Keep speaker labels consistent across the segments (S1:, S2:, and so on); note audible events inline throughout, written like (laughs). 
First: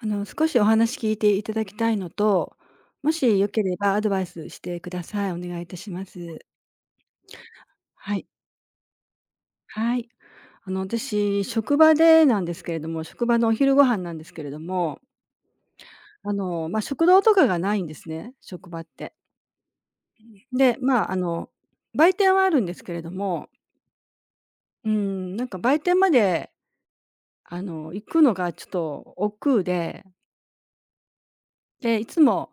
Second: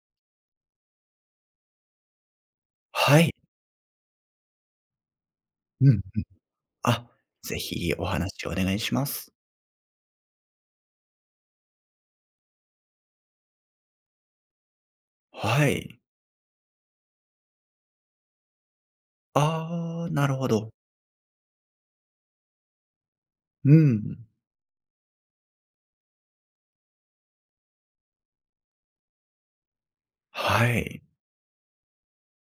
S1: 少しお話聞いていただきたいのと、も
S2: はい。
S1: しよければアドバイスしてください。お願いいたし
S2: うん。
S1: ます。
S2: あ、ぜひお
S1: はい。
S2: 話をお願いします。
S1: はい。私、職場でなんですけれども、職場のお昼ご飯なんですけれども、
S2: はい。
S1: まあ、食堂とかがないんですね、職場って。
S2: ああ、なるほど。
S1: で、まあ、売店はあるんですけれども、
S2: うん。
S1: うん、なんか売店まで、行くのがちょっと億劫で、
S2: はい。
S1: で、いつも、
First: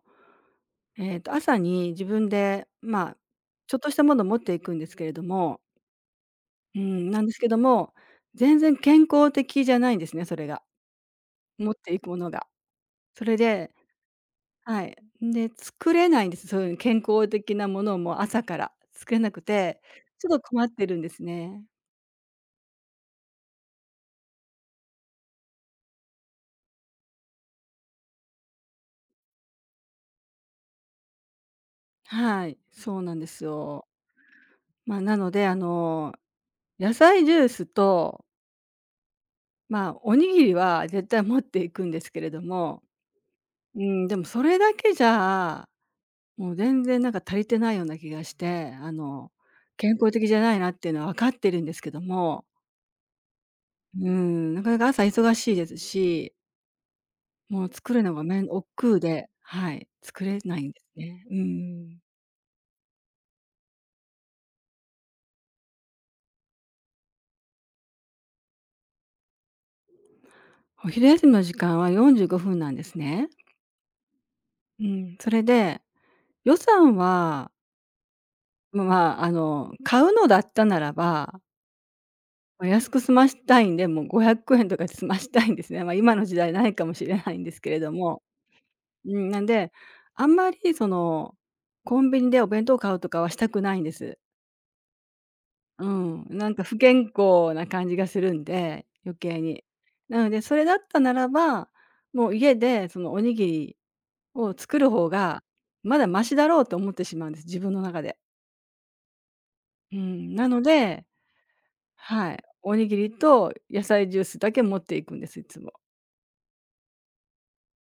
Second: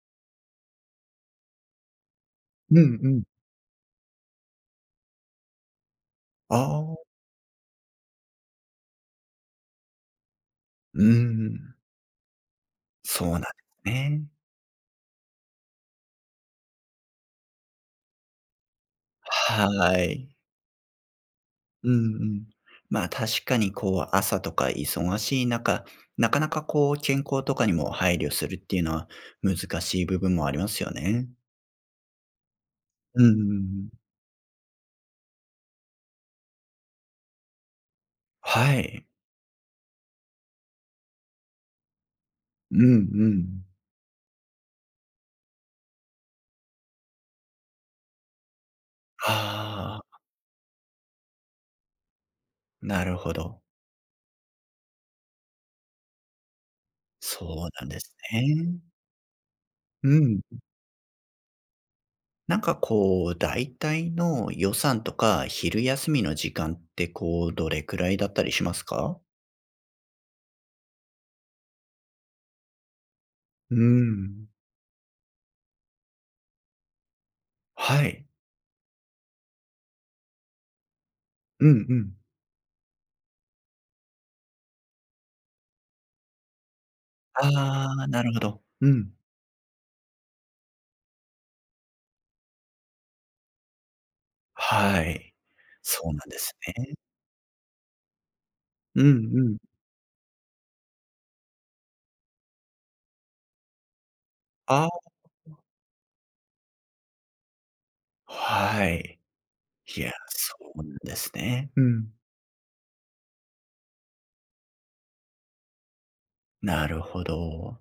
S1: 朝に自分で、
S2: うん
S1: ま
S2: う
S1: あ、
S2: ん。
S1: ちょっとしたものを持っていくんですけれども、
S2: あ
S1: うん、
S2: あ、
S1: なんですけども、全然健康的じゃないんですね、それが。
S2: う
S1: 持っ
S2: ん。
S1: ていくものが。そ
S2: そう
S1: れ
S2: なんで
S1: で
S2: すね。
S1: はい。で、作れないんです、そういう健康的なものをもう朝から作れなくて、
S2: は
S1: ち
S2: い。
S1: ょっと困ってるんですね。
S2: うんうん。まあ、確かにこう朝とか忙しい中、なかなかこう健康とかにも配慮するっていうのは難しい部分もありますよね。
S1: はい、そうなん
S2: う
S1: で
S2: んうん
S1: す
S2: う
S1: よ。
S2: ん。
S1: まあ、なので、野菜ジュースと、
S2: はい。
S1: まあ、おにぎりは絶対持っていくんですけれど
S2: うん
S1: も、
S2: うん。
S1: うん、でもそれだけじゃもう全然なんか足りてないような気がして、健
S2: あ
S1: 康
S2: あ、
S1: 的じゃないなっていうのは分かってるんですけども、
S2: なるほど。
S1: なかなか朝忙しいですし、
S2: そ
S1: もう
S2: うなん
S1: 作
S2: で
S1: る
S2: す
S1: のがめん億
S2: ね。
S1: 劫で、はい、
S2: う
S1: 作れ
S2: ん。
S1: ないんですね。うん。
S2: なんかこう、大体の予算とか昼休みの時間ってこう、どれくらいだったりしますか？
S1: お昼休みの時間は45分なんですね。
S2: うーん。
S1: うん、それで、予算は、
S2: はい。
S1: まあ、買うのだったならば、
S2: うんうん。
S1: ま、安く済ましたいんで、もう500円とかで済ましたいんですね。まあ、今の時代ないかもしれないんですけれ
S2: あ
S1: ど
S2: あ、
S1: も。
S2: なるほど。う
S1: う
S2: ん。
S1: ん、なんで、あんまりその、コンビニでお弁当買うとかはしたくないんです。
S2: はい。
S1: う
S2: そうな
S1: ん、
S2: んで
S1: なん
S2: す
S1: か不
S2: ね。
S1: 健康な感じがするんで、
S2: うん
S1: 余計
S2: うん。
S1: に。なので、それだったならば、もう家でそのおにぎりを作る方
S2: あ、
S1: が、まだマシだろうと思ってしまうんです、自分の中で。
S2: はい。
S1: う
S2: いや、
S1: ん、な
S2: そ
S1: の
S2: うなん
S1: で、
S2: ですね。うん。
S1: はい、おにぎりと野菜ジュースだけ持っていくんです、いつも。
S2: なるほど。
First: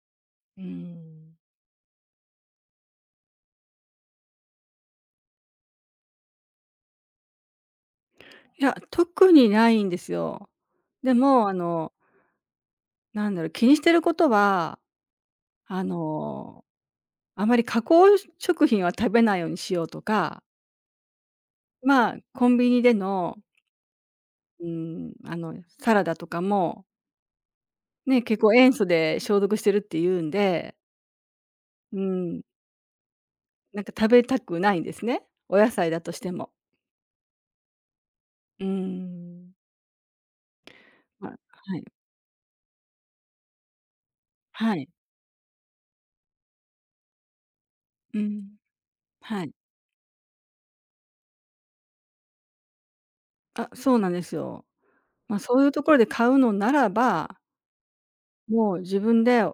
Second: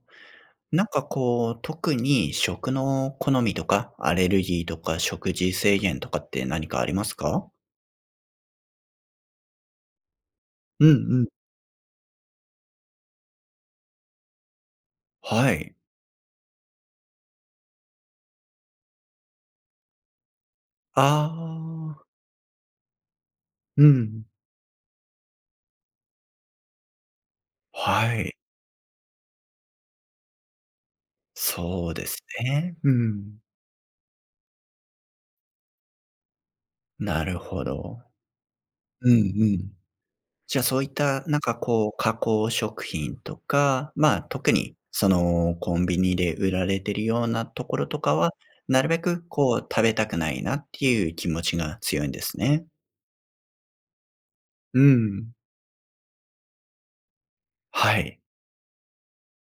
S1: う
S2: なんか
S1: ん。
S2: こう、特に食の好みとか、アレルギーとか、食事制限とかって何かありますか？
S1: いや、特にないんですよ。
S2: うんう
S1: で
S2: ん。
S1: もなんだろう、気にしてることは
S2: はい。
S1: あの、あまり加工食品は食べないようにしようとか、
S2: ああ。
S1: まあ、コンビニでの、
S2: うん。
S1: うん、サラダとかも、
S2: は
S1: ね、
S2: い。
S1: 結構塩素で消毒してるって言うんで、
S2: そう
S1: う
S2: です
S1: ん、
S2: ね。うん。
S1: なんか食べたくないんですね、お野菜だとしても。
S2: なるほど。
S1: う
S2: うんう
S1: ん。
S2: ん。じゃあ、そういった
S1: まあ、
S2: なんか
S1: はい。
S2: こう、加工食品とか、まあ、特に
S1: はい。
S2: その、コンビニで売られてるようなところとか
S1: う
S2: は、
S1: ん。
S2: なるべく
S1: はい。
S2: こう、食べたくないなっていう気持ちが強いんですね。
S1: あ、そうなんですよ。
S2: うん。
S1: まあ、そういうところで買うのならば、
S2: はい。
S1: もう自分で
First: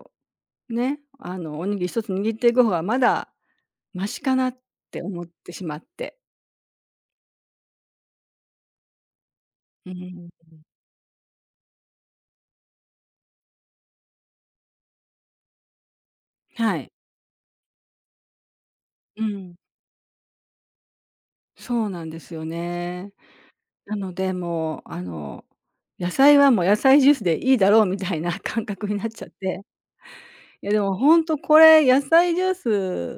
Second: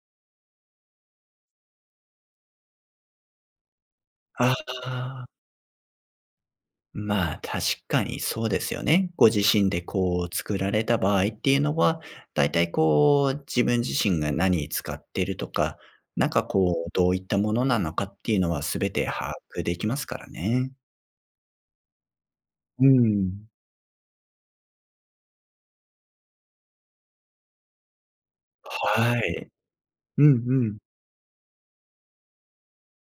S1: ね、おにぎり一つ握っていく方がまだマシかな
S2: あ
S1: って思っ
S2: あ、
S1: てしまって。
S2: まあ、確かにそうですよね。ご自身で
S1: う
S2: こ
S1: ん、
S2: う作られた場合っていうのは、だいたいこう、自分自身が何に使ってるとか、なんか
S1: は
S2: こう、
S1: い。
S2: どういったものなのかっていうのは全て
S1: う
S2: 把
S1: ん、
S2: 握できますからね。
S1: そうなんですよ
S2: う
S1: ね。
S2: ん。
S1: なので、もう、野菜はもう野菜ジュースでいいだろうみたいな (laughs) 感覚になっ
S2: は
S1: ちゃっ
S2: い。
S1: て。
S2: うんう
S1: いや、
S2: ん。
S1: でもほんとこれ野菜ジュー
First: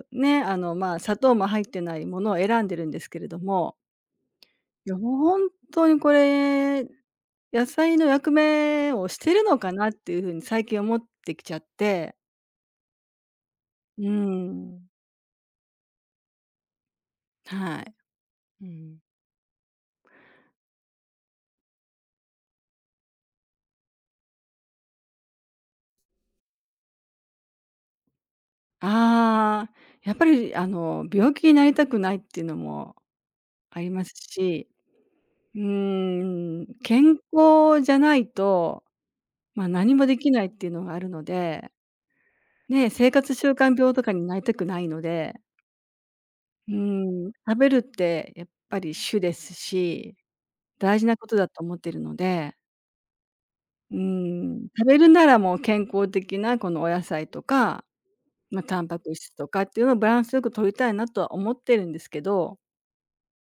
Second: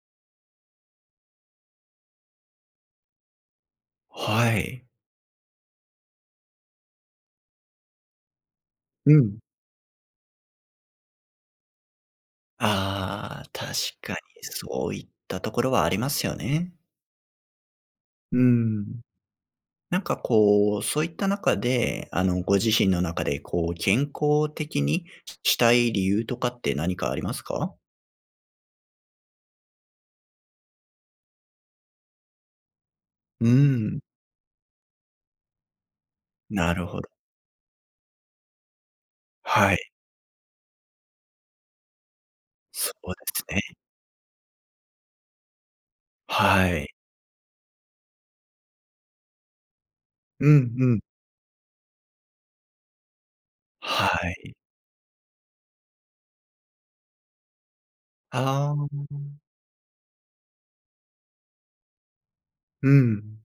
S1: スね、ま、砂糖も入ってないものを選んでるんですけれども、
S2: はい。
S1: いや、もうほんとにこれ、野菜の役目を
S2: う
S1: して
S2: ん。
S1: るのかなっていう風に最近思ってきちゃって。
S2: ああ、確
S1: うー
S2: かに
S1: ん、
S2: そういったところはありますよね。
S1: はい。
S2: う
S1: うん。
S2: ん。なんかこう、そういった中で、あの、ご自身の中で、こう、健康的にしたい理由とかって何かありますか？
S1: ああ、やっぱり病気になりたくないっていうのも
S2: う
S1: あり
S2: ーん。
S1: ますし、
S2: なるほど。
S1: 健康じゃないと、ま、
S2: はい。
S1: 何もできないっていうのがあるので、ね、
S2: そ
S1: 生
S2: うで
S1: 活
S2: す
S1: 習慣
S2: ね。
S1: 病とかになりたくないので、
S2: はい。
S1: 食べるってやっぱり主ですし、
S2: うんう
S1: 大
S2: ん。
S1: 事なことだと思ってるので、
S2: はい。
S1: 食べるならもう健康的なこのお野菜とかまあ、
S2: あ
S1: タンパク質と
S2: あ。
S1: かっていうのをバランスよく取りたいなとは思ってるんですけど、
S2: うん。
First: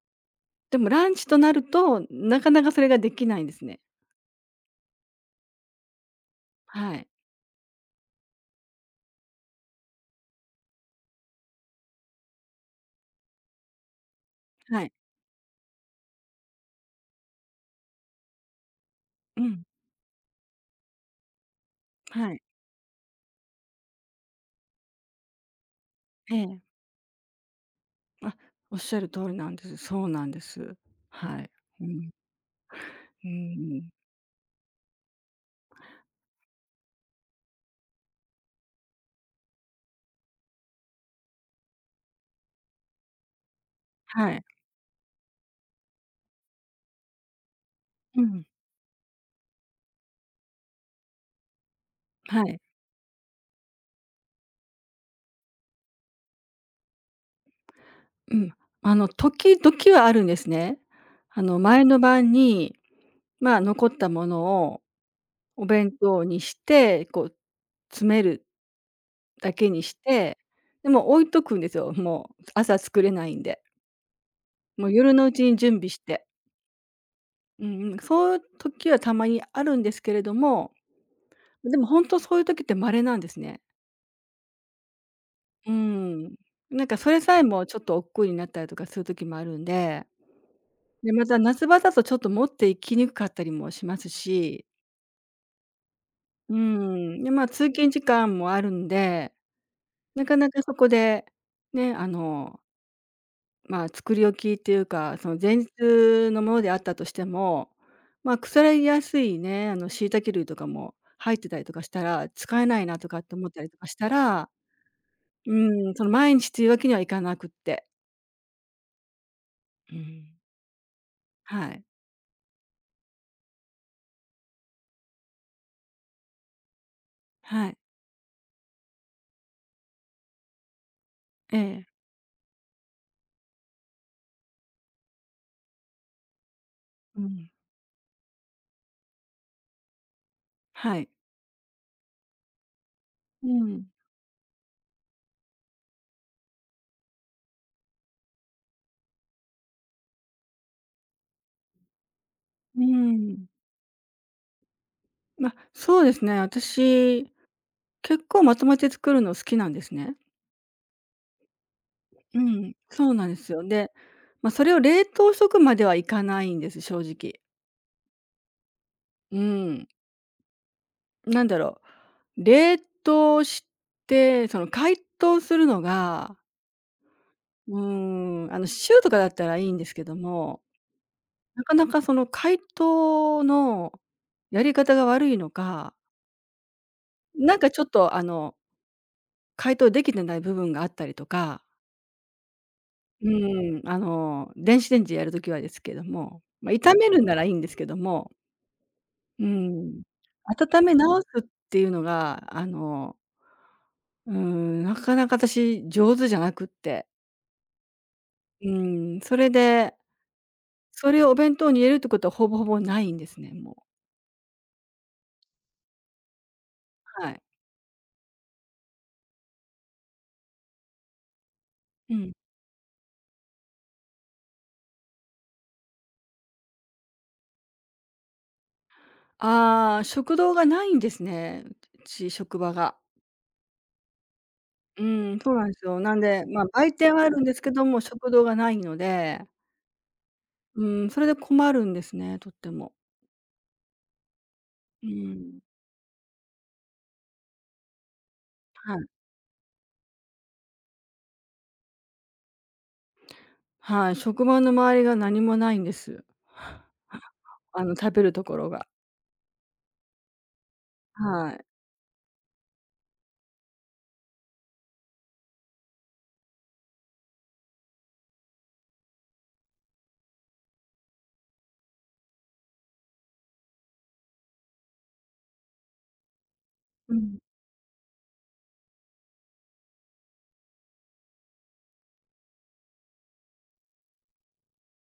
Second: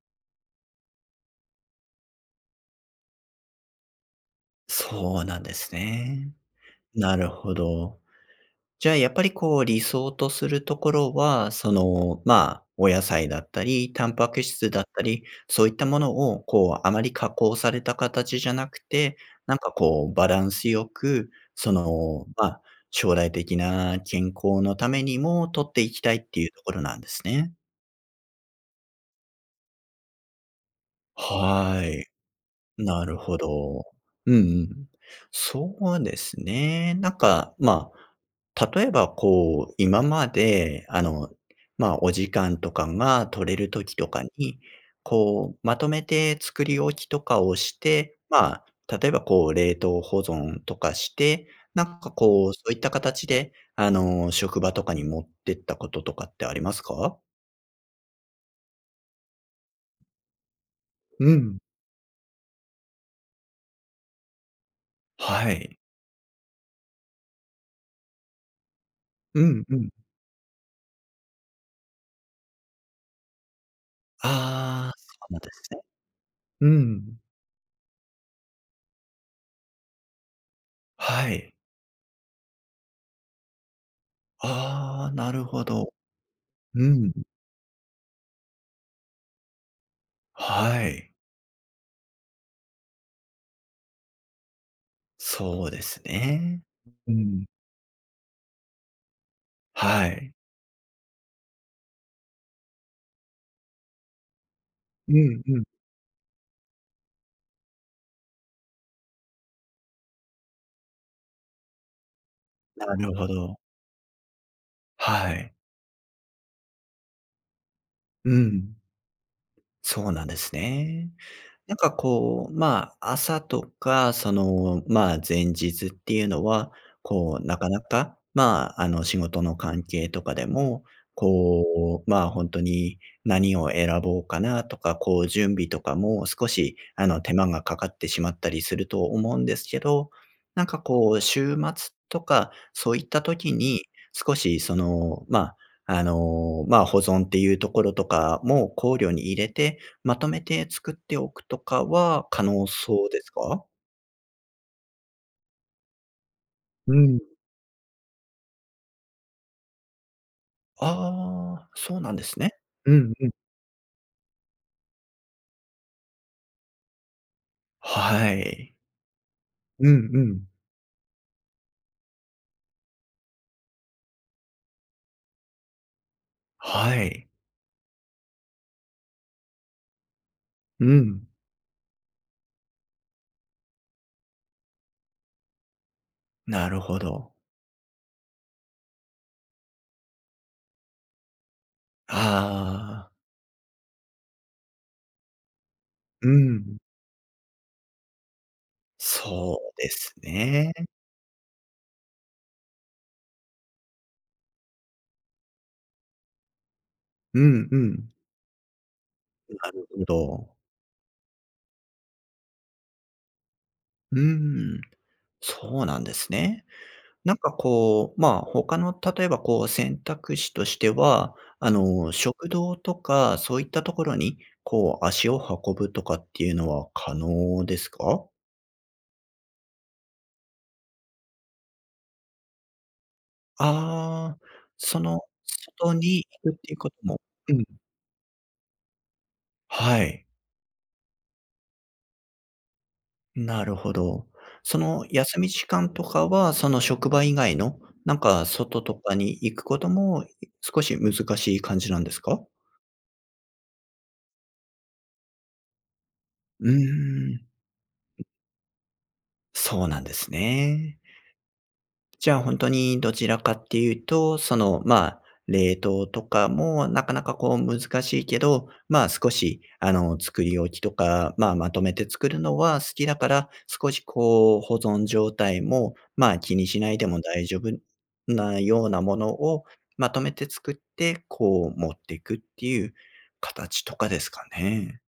S1: でもランチとなると、なかなかそれができないんですね。
S2: そうなんですね。
S1: はい。
S2: なるほど。じゃあ、やっぱりこう、理想とするところは、その、まあ、お野菜だったり、タンパク質だ
S1: は
S2: っ
S1: い。
S2: たり、そういったものを、こう、あまり加工された形じゃなくて、
S1: う
S2: なん
S1: ん。
S2: かこう、バランスよく、その、
S1: はい。
S2: まあ、将来的な健康のためにも取っていきたいっ
S1: え
S2: ていうとこ
S1: え。
S2: ろなんですね。
S1: あ、おっしゃる通りなんです。そうなんです。はい。
S2: は
S1: う
S2: い。
S1: ん。
S2: なる
S1: う
S2: ほ
S1: ん。
S2: ど。うんうん。そうですね。なんか、まあ、例えばこう、今まで、あの、まあ、お時間とかが取れる時とか
S1: はい。
S2: に、こう、まとめて作り置きとかをして、
S1: うん。
S2: まあ、例えばこう、冷凍保存とかして、なんか
S1: は
S2: こう、
S1: い。
S2: そういった形で、あの、職場とかに持ってったこととかってありますか？
S1: うん。時々はあるんですね。
S2: うん。
S1: 前の晩に、まあ、残ったものを
S2: は
S1: お
S2: い。
S1: 弁当にして、こう、詰める
S2: う
S1: だ
S2: ん
S1: け
S2: う
S1: に
S2: ん。
S1: して、で、も置いとくんですよ。もう朝作れないんで。も
S2: あ
S1: う
S2: あ、そ
S1: 夜のう
S2: うな
S1: ち
S2: んで
S1: に
S2: す
S1: 準
S2: ね。
S1: 備して。
S2: うん。
S1: うんうん。そういう時はたまにあるんですけれども、
S2: はい。
S1: でも本当そういう時って稀なんですね。
S2: ああ、なるほ
S1: う
S2: ど。
S1: ん。なん
S2: う
S1: かそ
S2: ん。
S1: れさえもちょっと億劫になったりとかする時もあるんで、
S2: はい。
S1: で、また夏場だとちょっと持っていきにくかったりもしますし、
S2: そうです
S1: う
S2: ね。う
S1: ん。で、ま
S2: ん。
S1: あ、通勤時間もあるんで、
S2: は
S1: な
S2: い。
S1: かなかそこで、ね、まあ、作り置きっていう
S2: う
S1: か、その
S2: ん
S1: 前
S2: うん。
S1: 日のものであったとしても、まあ、腐りやすいね、椎茸類とかも入ってたりとかしたら、使えない
S2: な
S1: なと
S2: る
S1: かっ
S2: ほ
S1: て思っ
S2: ど。
S1: たりとかしたら、
S2: は
S1: う
S2: い。
S1: ん、その毎日というわけにはいかなくって。
S2: うん。
S1: う
S2: そうな
S1: ん。
S2: んですね。
S1: は
S2: なん
S1: い。
S2: かこう、まあ、朝とか、その、まあ、前日っていうのは、こう、な
S1: は
S2: か
S1: い。
S2: なか、まあ、あの、仕事の関係とかでも、
S1: ええ。
S2: こう、まあ、本当に何を選ぼうかなとか、こう、準備とかも少し、あの、
S1: う
S2: 手間
S1: ん。
S2: がかかってしまったりすると思うんですけど、なんか
S1: はい。
S2: こう、週末とか、そういった
S1: う
S2: 時に、
S1: ん。
S2: 少しその、まあ、あの、まあ、保存っていうところとかも考慮に入れてまとめて作っておくとかは可能
S1: う
S2: そうです
S1: ん。
S2: か？
S1: まあ、そうですね、
S2: うん。
S1: 私、結構まとめて作るの好きなんですね。
S2: ああ、そうなんで
S1: う
S2: すね。
S1: ん、
S2: う
S1: そう
S2: ん
S1: な
S2: う
S1: ん
S2: ん。
S1: ですよ。で、まあ、それを冷凍しとくまではいかないんです、正直。
S2: はい。
S1: うん。
S2: うんうん。
S1: なんだろう、冷凍して、その解凍するのが、
S2: はい。
S1: 週とかだったらいいんですけども、
S2: うん。
S1: なかなかその解凍のやり方が悪いのか、
S2: なるほど。
S1: なんかちょっと解凍できてない部分があったりとか、
S2: ああ。
S1: 電子レンジでやるときはですけど
S2: う
S1: も、ま、
S2: ん。
S1: 炒めるならいいんですけども、うー
S2: そうで
S1: ん、
S2: すね。
S1: 温め直すっていうのが、なかなか私上手じゃなくって。
S2: うんうん。
S1: うん、それ
S2: なる
S1: で、
S2: ほど。
S1: それをお弁当に入れるってことはほぼほぼないんですね、もう。
S2: うん、そうなんですね。
S1: は
S2: なん
S1: い。
S2: かこう、まあ、他の例えばこう選択肢としては、あの、
S1: うん。
S2: 食堂とかそういったところに、こう足を運ぶとかっていうのは可能ですか？
S1: ああ、食堂がないんですね、うち職場が。
S2: ああ、そ
S1: う
S2: の、
S1: ん、そうなんです
S2: 外
S1: よ。なん
S2: に
S1: で、
S2: 行くっ
S1: まあ、
S2: ていうこ
S1: 売
S2: と
S1: 店
S2: も
S1: はあるんで
S2: う
S1: す
S2: ん、
S1: けども、食堂がないので、
S2: はい、
S1: うん、それで困るんですね、とっても。
S2: なるほど。その
S1: う
S2: 休み
S1: ん、
S2: 時間とかは、その職場以外の、なんか外
S1: は
S2: と
S1: い。
S2: かに行くことも、少し難しい感じなんですか？
S1: はい、職場の周りが何もないんです。
S2: うーん、
S1: (laughs) 食べるところが。
S2: そうなんですね。
S1: はい。
S2: じゃあ、本当にどちらかっていうと、その、まあ、冷凍とかもなかなかこう難しいけど、まあ、少し、あの、作り置きとか、まあ、まとめて作るのは好きだから、少しこう保存状態も、まあ、気にしないで
S1: う
S2: も
S1: ん。
S2: 大丈夫なようなものをまとめて作って、こう持っていくっていう形とかですかね。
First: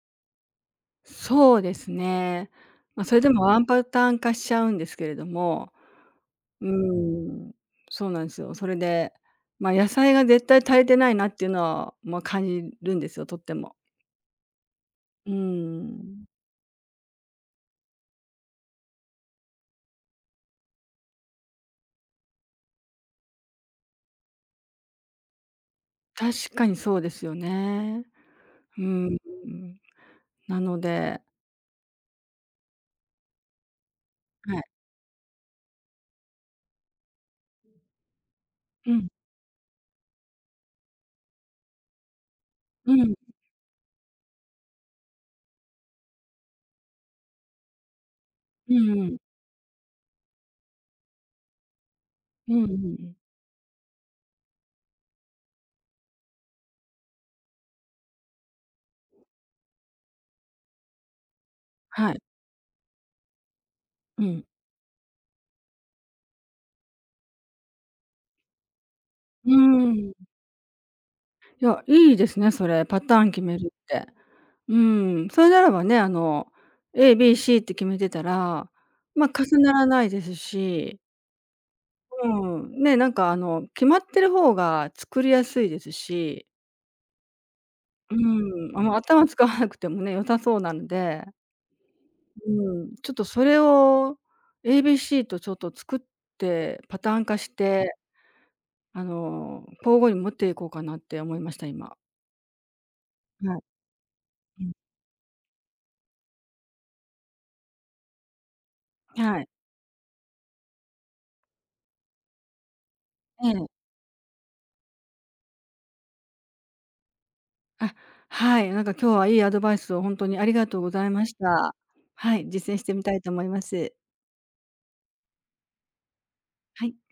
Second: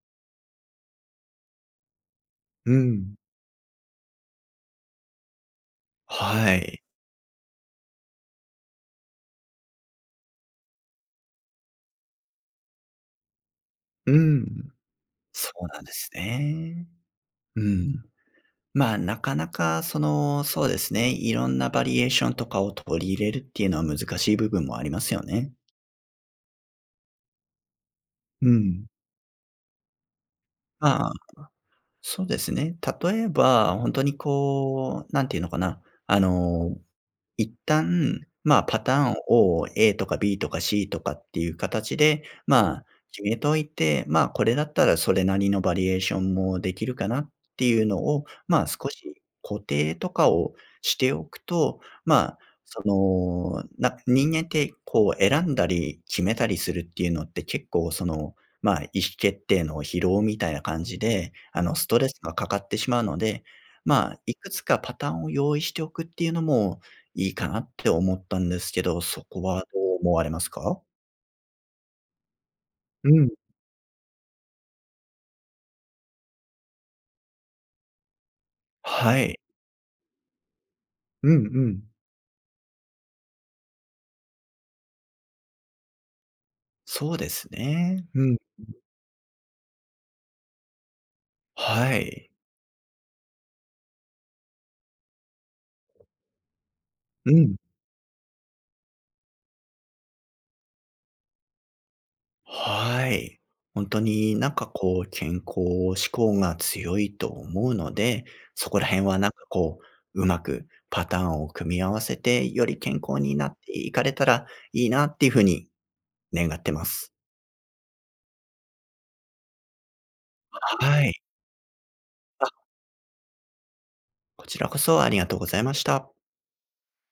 S1: そうですね。
S2: う
S1: まあ、そ
S2: ん。
S1: れでもワンパターン化しちゃうんですけれども、
S2: は
S1: う
S2: い。
S1: ーん、そうなんですよ。それで、まあ、野菜が絶対足りてないなっていうのは、まあ、感じるんですよ、とっても。
S2: うん。
S1: うー
S2: そうなんです
S1: ん、
S2: ね。うん。まあ、なかなかその、そうですね、いろんなバリエーションとかを取り入れるっていうのは難しい部分もありますよね。
S1: 確かにそうですよね。
S2: う
S1: うー
S2: ん。
S1: ん、なの
S2: ま
S1: で
S2: そうですね。例えば、本当に
S1: はい。
S2: こう、なんていうのかな、あの、一旦、まあ、パ
S1: う
S2: タ
S1: ん、
S2: ーンを A とか B とか C とかっていう形で、まあ、
S1: うん、
S2: 決めといて、まあ、これだったらそれなりのバリエーションもできるかなっていうのを、まあ、
S1: う
S2: 少
S1: んうん、
S2: し固定とかをしておくと、まあ、
S1: うんうんう
S2: そ
S1: ん。
S2: の、な人間ってこう選んだり決めたりするっていうのって結構そのまあ、意思決定の疲労みたいな感じで、あの、ストレ
S1: は
S2: ス
S1: い、
S2: がかかってしまうので、まあ、
S1: う
S2: い
S1: ん
S2: くつかパターンを用意しておくっていうのもいいかなって思ったんですけど、そこ
S1: う
S2: は
S1: ん
S2: ど
S1: うんはいう
S2: う
S1: んう
S2: 思
S1: ー
S2: わ
S1: ん。
S2: れますか？
S1: いや、いいですね、それ、パ
S2: う
S1: ター
S2: ん。
S1: ン決めるって。うーん、それならばね、ABC って決めてたら、
S2: は
S1: まあ、
S2: い。
S1: 重ならないですし
S2: うんうん。
S1: うん、ね、なんか決まってる方が作りやすいですし、
S2: そうですね。
S1: う
S2: うん。
S1: ん、頭使わなくてもね、良さそうなので、
S2: はい。
S1: うん、ちょっとそれを ABC とちょっと作って、パターン
S2: う
S1: 化し
S2: ん。
S1: て、交互に持っていこうかなって思いました、今。
S2: はい。
S1: はい。
S2: 本当になん
S1: う
S2: か
S1: ん、
S2: こう、健康志向が強いと思うので、そこら辺はなんか
S1: はい。
S2: こう、うまくパターンを組み合わせて、より健康に
S1: え
S2: なっ
S1: え。
S2: ていかれたらいいなっていう風に願ってます。
S1: あ、はい、なんか今日はいいアドバイスを本当にありがとうござ
S2: は
S1: い
S2: い。
S1: ました。はい、
S2: あ、
S1: 実践してみたいと思います。
S2: こちらこそありがとうございました。
S1: はい。